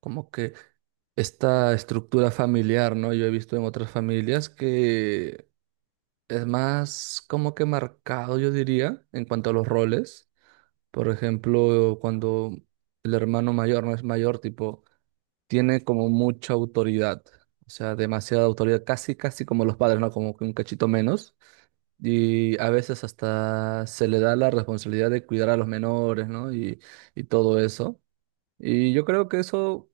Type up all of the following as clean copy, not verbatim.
Como que esta estructura familiar, ¿no? Yo he visto en otras familias que es más como que marcado, yo diría, en cuanto a los roles. Por ejemplo, cuando el hermano mayor no es mayor, tipo, tiene como mucha autoridad, o sea, demasiada autoridad, casi, casi como los padres, ¿no? Como que un cachito menos. Y a veces hasta se le da la responsabilidad de cuidar a los menores, ¿no? Y todo eso. Y yo creo que eso,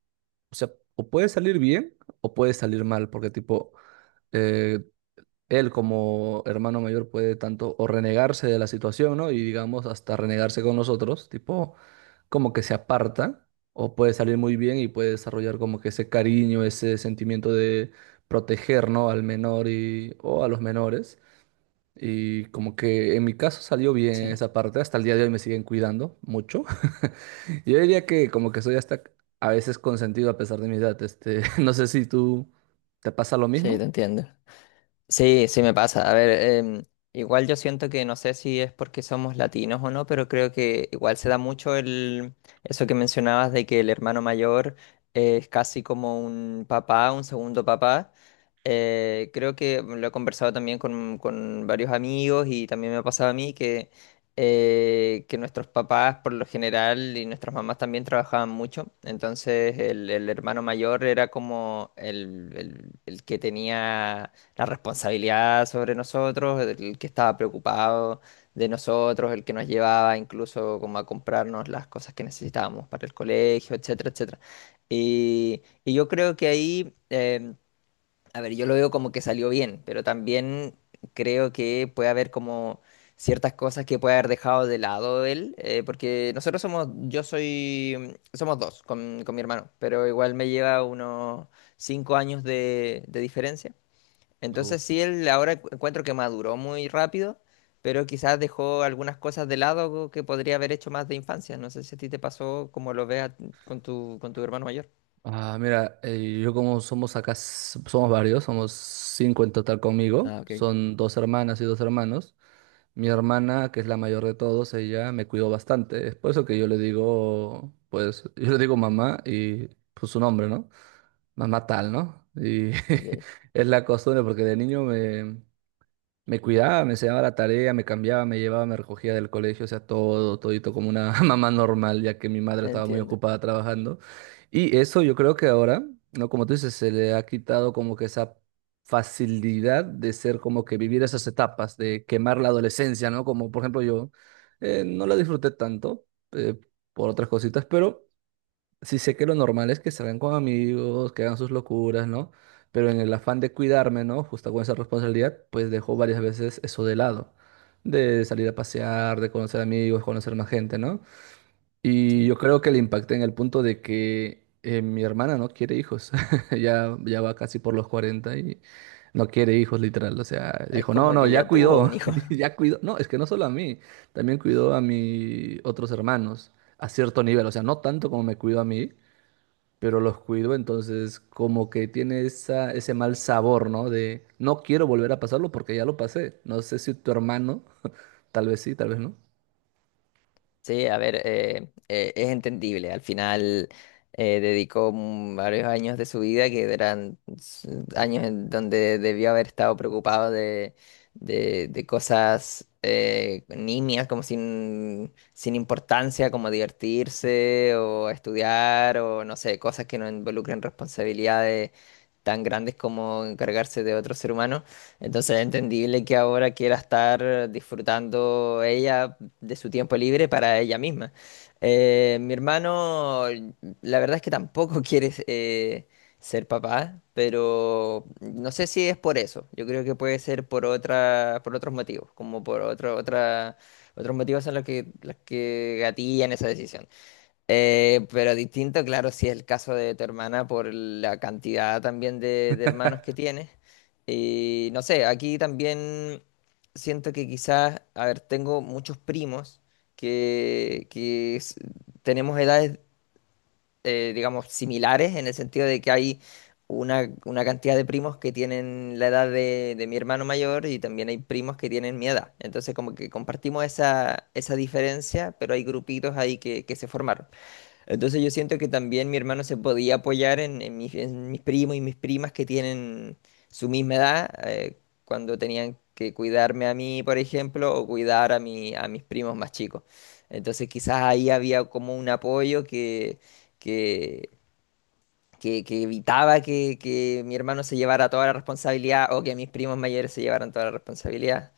o sea, o puede salir bien o puede salir mal, porque tipo, eh, él como hermano mayor puede tanto o renegarse de la situación, ¿no? Y digamos, hasta renegarse con nosotros, tipo, como que se aparta, o puede salir muy bien y puede desarrollar como que ese cariño, ese sentimiento de proteger, ¿no? Al menor y, o a los menores. Y como que en mi caso salió bien Sí, esa parte, hasta el día de hoy me siguen cuidando mucho. Yo diría que como que soy hasta a veces consentido a pesar de mi edad. Este, no sé si tú te pasa lo mismo. sí, te entiendo. Sí, sí me pasa. A ver, em, igual yo siento que no sé si es porque somos latinos o no, pero creo que igual se da mucho el eso que mencionabas de que el hermano mayor es casi como un papá, un segundo papá. Creo que lo he conversado también con varios amigos y también me ha pasado a mí que nuestros papás por lo general y nuestras mamás también trabajaban mucho. Entonces el hermano mayor era como el que tenía la responsabilidad sobre nosotros, el que estaba preocupado de nosotros, el que nos llevaba incluso como a comprarnos las cosas que necesitábamos para el colegio, etcétera, etcétera. Y yo creo que ahí, a ver, yo lo veo como que salió bien, pero también creo que puede haber como ciertas cosas que puede haber dejado de lado él, porque nosotros somos, yo soy, somos dos con mi hermano, pero igual me lleva unos cinco años de diferencia. Entonces sí, él ahora encuentro que maduró muy rápido, pero quizás dejó algunas cosas de lado que podría haber hecho más de infancia. No sé si a ti te pasó como lo veas con tu hermano mayor. Ah, mira, yo como somos acá, somos varios, somos cinco en total conmigo, Ah, ok, son dos hermanas y dos hermanos. Mi hermana, que es la mayor de todos, ella me cuidó bastante, es por eso que yo le digo, pues, yo le digo mamá y pues su nombre, ¿no? Mamá tal, ¿no? Y ok, es la costumbre porque de niño me cuidaba, me enseñaba la tarea, me cambiaba, me llevaba, me recogía del colegio, o sea, todo, todito como una mamá normal, ya que mi madre estaba muy entiendo. ocupada trabajando. Y eso yo creo que ahora, ¿no? Como tú dices, se le ha quitado como que esa facilidad de ser como que vivir esas etapas, de quemar la adolescencia, ¿no? Como por ejemplo yo, no la disfruté tanto eh, por otras cositas, pero... Sí sé que lo normal es que salgan con amigos, que hagan sus locuras, ¿no? Pero en el afán de cuidarme, ¿no? Justo con esa responsabilidad, pues dejo varias veces eso de lado. De salir a pasear, de conocer amigos, conocer más gente, ¿no? Y Sí. yo creo que le impacté en el punto de que mi hermana no quiere hijos. Ya, ya va casi por los 40 y no quiere hijos, literal. O sea, Es dijo, no, como no, que ya ya tuvo cuidó, un hijo. ya cuidó. No, es que no solo a mí, también cuidó a mis otros hermanos a cierto nivel. O sea, no tanto como me cuidó a mí pero los cuido, entonces como que tiene esa, ese mal sabor, ¿no? De no quiero volver a pasarlo porque ya lo pasé. No sé si tu hermano, tal vez sí, tal vez no. Sí, a ver, es entendible. Al final dedicó varios años de su vida que eran años en donde debió haber estado preocupado de cosas nimias, como sin importancia, como divertirse o estudiar o no sé, cosas que no involucren responsabilidades tan grandes como encargarse de otro ser humano. Entonces es entendible que ahora quiera estar disfrutando ella de su tiempo libre para ella misma. Mi hermano, la verdad es que tampoco quiere ser papá, pero no sé si es por eso. Yo creo que puede ser por otra, por otros motivos, como por otro, otra, otros motivos en los que gatillan esa decisión. Pero distinto, claro, si es el caso de tu hermana por la cantidad también de hermanos que tienes. Y no sé, aquí también siento que quizás, a ver, tengo muchos primos que, que s- tenemos edades, digamos, similares en el sentido de que hay una cantidad de primos que tienen la edad de mi hermano mayor y también hay primos que tienen mi edad. Entonces, como que compartimos esa diferencia, pero hay grupitos ahí que se formaron. Entonces yo siento que también mi hermano se podía apoyar en en mis primos y mis primas que tienen su misma edad, cuando tenían que cuidarme a mí, por ejemplo, o cuidar a a mis primos más chicos. Entonces quizás ahí había como un apoyo que, que evitaba que mi hermano se llevara toda la responsabilidad o que mis primos mayores se llevaran toda la responsabilidad.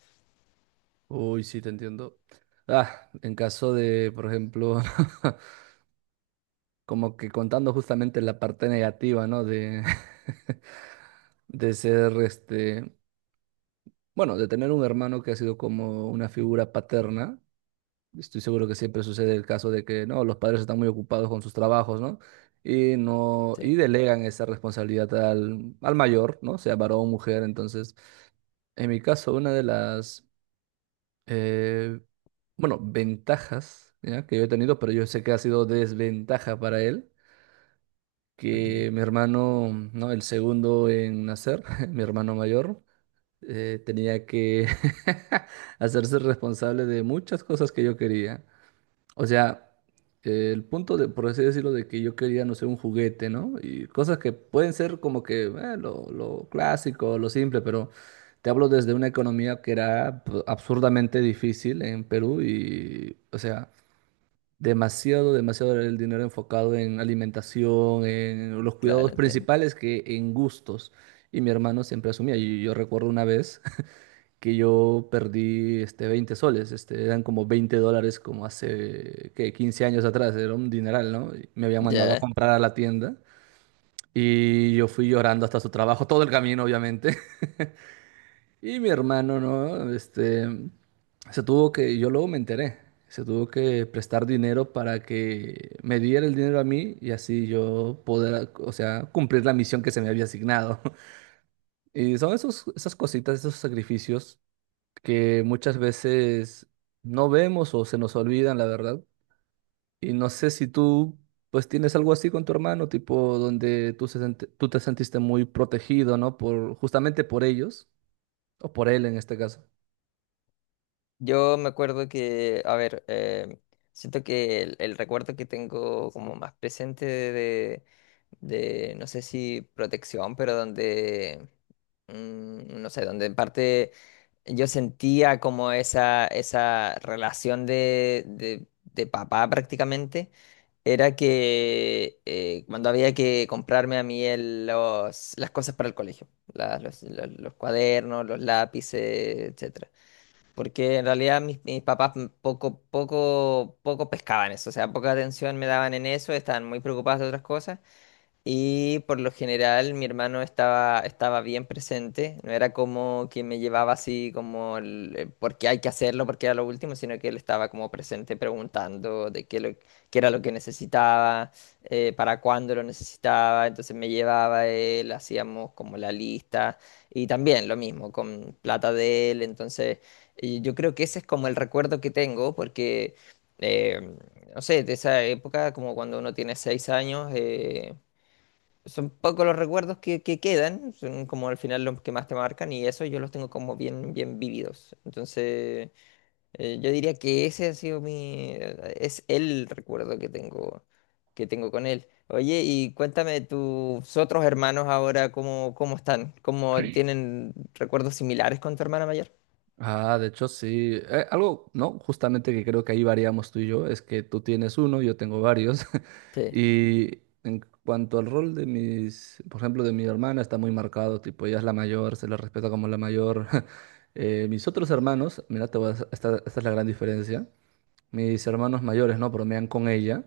Uy, sí, te entiendo. Ah, en caso de, por ejemplo, como que contando justamente la parte negativa, ¿no? De, de ser, este, bueno, de tener un hermano que ha sido como una figura paterna. Estoy seguro que siempre sucede el caso de que no, los padres están muy ocupados con sus trabajos, ¿no? Y no, Sí, y delegan esa responsabilidad al, al mayor, ¿no? Sea varón o mujer. Entonces, en mi caso, una de las, eh, bueno, ventajas, ¿ya? que yo he tenido, pero yo sé que ha sido desventaja para él, ok, que mi hermano, ¿no? El segundo en nacer, mi hermano mayor, tenía que hacerse responsable de muchas cosas que yo quería. O sea, el punto de, por así decirlo, de que yo quería, no sé, un juguete, ¿no? Y cosas que pueden ser como que lo clásico, lo simple, pero te hablo desde una economía que era absurdamente difícil en Perú y, o sea, demasiado, demasiado era el dinero enfocado en alimentación, en los cuidados claro, entiendo. principales que en gustos. Y mi hermano siempre asumía. Y yo recuerdo una vez que yo perdí este 20 soles, este, eran como 20 dólares como hace, ¿qué? 15 años atrás, era un dineral, ¿no? Y me habían mandado a Ya. comprar a la tienda y yo fui llorando hasta su trabajo, todo el camino, obviamente. Y mi hermano, ¿no? Este, se tuvo que, yo luego me enteré, se tuvo que prestar dinero para que me diera el dinero a mí y así yo poder, o sea, cumplir la misión que se me había asignado. Y son esos, esas cositas, esos sacrificios que muchas veces no vemos o se nos olvidan, la verdad. Y no sé si tú, pues, tienes algo así con tu hermano, tipo donde tú, tú te sentiste muy protegido, ¿no? Por, justamente por ellos, o por él en este caso. Yo me acuerdo que, a ver, siento que el recuerdo que tengo como más presente de, no sé si protección, pero donde, no sé, donde en parte yo sentía como esa relación de papá prácticamente, era que cuando había que comprarme a mí las cosas para el colegio, los cuadernos, los lápices, etc. Porque en realidad mis papás poco, poco, poco pescaban eso, o sea, poca atención me daban en eso, estaban muy preocupados de otras cosas. Y por lo general mi hermano estaba bien presente, no era como que me llevaba así como el, porque hay que hacerlo, porque era lo último, sino que él estaba como presente preguntando de qué era lo que necesitaba, para cuándo lo necesitaba, entonces me llevaba él, hacíamos como la lista y también lo mismo con plata de él, entonces yo creo que ese es como el recuerdo que tengo porque... eh, no sé, de esa época, como cuando uno tiene seis años. Son pocos los recuerdos que quedan, son como al final los que más te marcan y eso yo los tengo como bien, bien vividos. Entonces, yo diría que ese ha sido mi, es el recuerdo que tengo con él. Oye, y cuéntame tus otros hermanos ahora, ¿cómo, cómo están? ¿Cómo tienen recuerdos similares con tu hermana mayor? Ah, de hecho, sí. Algo, ¿no? Justamente que creo que ahí variamos tú y yo, es que tú tienes uno, yo tengo varios. Sí, Y en cuanto al rol de mis, por ejemplo, de mi hermana, está muy marcado, tipo, ella es la mayor, se la respeta como la mayor. Mis otros hermanos, mira, te voy a, esta es la gran diferencia. Mis hermanos mayores, ¿no? Bromean con ella.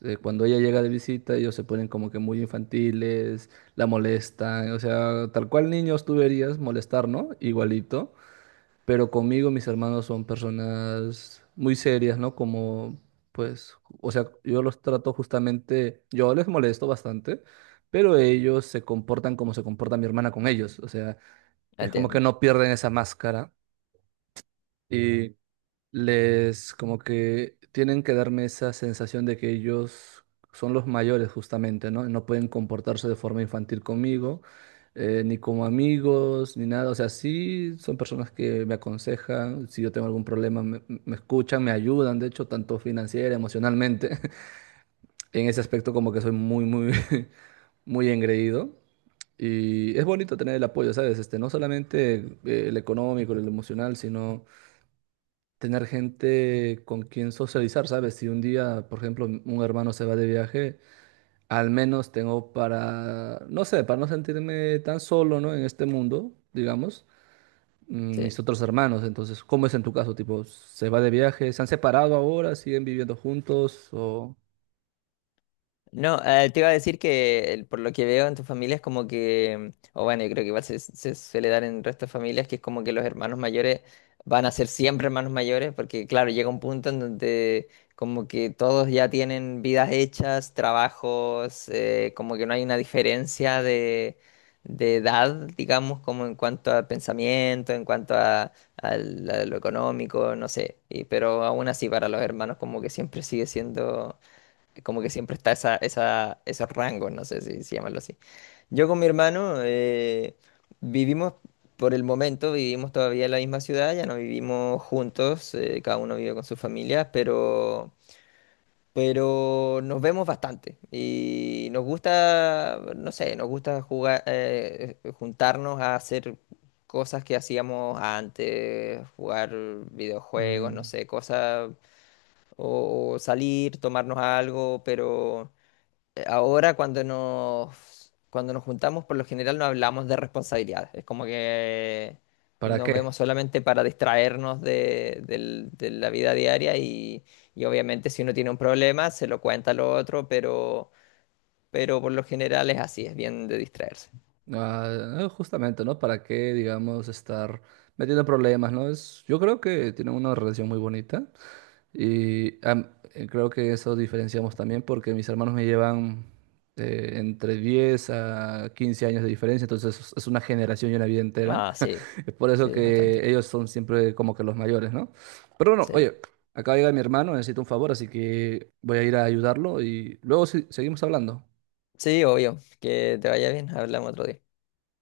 Cuando ella llega de visita, ellos se ponen como que muy infantiles, la molestan, o sea, tal cual niños tú verías molestar, ¿no? Igualito, pero conmigo mis hermanos son personas muy serias, ¿no? Como, pues, o sea, yo los trato justamente, yo les molesto bastante, pero ellos se comportan como se comporta mi hermana con ellos, o sea, es como que entiendo. no pierden esa máscara y les como que tienen que darme esa sensación de que ellos son los mayores justamente, ¿no? No pueden comportarse de forma infantil conmigo, ni como amigos, ni nada. O sea, sí son personas que me aconsejan, si yo tengo algún problema me escuchan, me ayudan, de hecho, tanto financiera, emocionalmente. En ese aspecto como que soy muy, muy, muy engreído. Y es bonito tener el apoyo, ¿sabes? Este, no solamente el económico, el emocional, sino tener gente con quien socializar, ¿sabes? Si un día, por ejemplo, un hermano se va de viaje, al menos tengo para, no sé, para no sentirme tan solo, ¿no? En este mundo, digamos, mm, Sí. mis otros hermanos. Entonces, ¿cómo es en tu caso? Tipo, ¿se va de viaje? ¿Se han separado ahora? ¿Siguen viviendo juntos? ¿O No, te iba a decir que por lo que veo en tu familia es como que, o bueno, yo creo que igual se suele dar en el resto de familias que es como que los hermanos mayores van a ser siempre hermanos mayores, porque claro, llega un punto en donde como que todos ya tienen vidas hechas, trabajos, como que no hay una diferencia de edad, digamos, como en cuanto a pensamiento, en cuanto a, a lo económico, no sé, y- pero aún así para los hermanos como que siempre sigue siendo como que siempre está esa, esa, esos rangos, no sé si, si llamarlo así. Yo con mi hermano vivimos, por el momento, vivimos todavía en la misma ciudad, ya no vivimos juntos, cada uno vive con sus familias, pero nos vemos bastante y nos gusta, no sé, nos gusta jugar, juntarnos a hacer cosas que hacíamos antes, jugar videojuegos, no mm, sé, cosas, o salir, tomarnos algo, pero ahora cuando nos juntamos, por lo general no hablamos de responsabilidades. Es como que para nos qué? vemos solamente para distraernos de la vida diaria y obviamente si uno tiene un problema se lo cuenta al otro, pero por lo general es así, es bien de distraerse. Ah, justamente, ¿no? ¿Para qué, digamos, estar metiendo problemas, ¿no? Es, yo creo que tienen una relación muy bonita. Y creo que eso diferenciamos también porque mis hermanos me llevan entre 10 a 15 años de diferencia, entonces es una generación y una vida entera. Ah, sí, Es por eso sí, es bastante. que ellos son siempre como que los mayores, ¿no? Pero bueno, Sí, oye, acá llega mi hermano, necesito un favor, así que voy a ir a ayudarlo y luego seguimos hablando. sí, obvio. Que te vaya bien, hablamos otro día.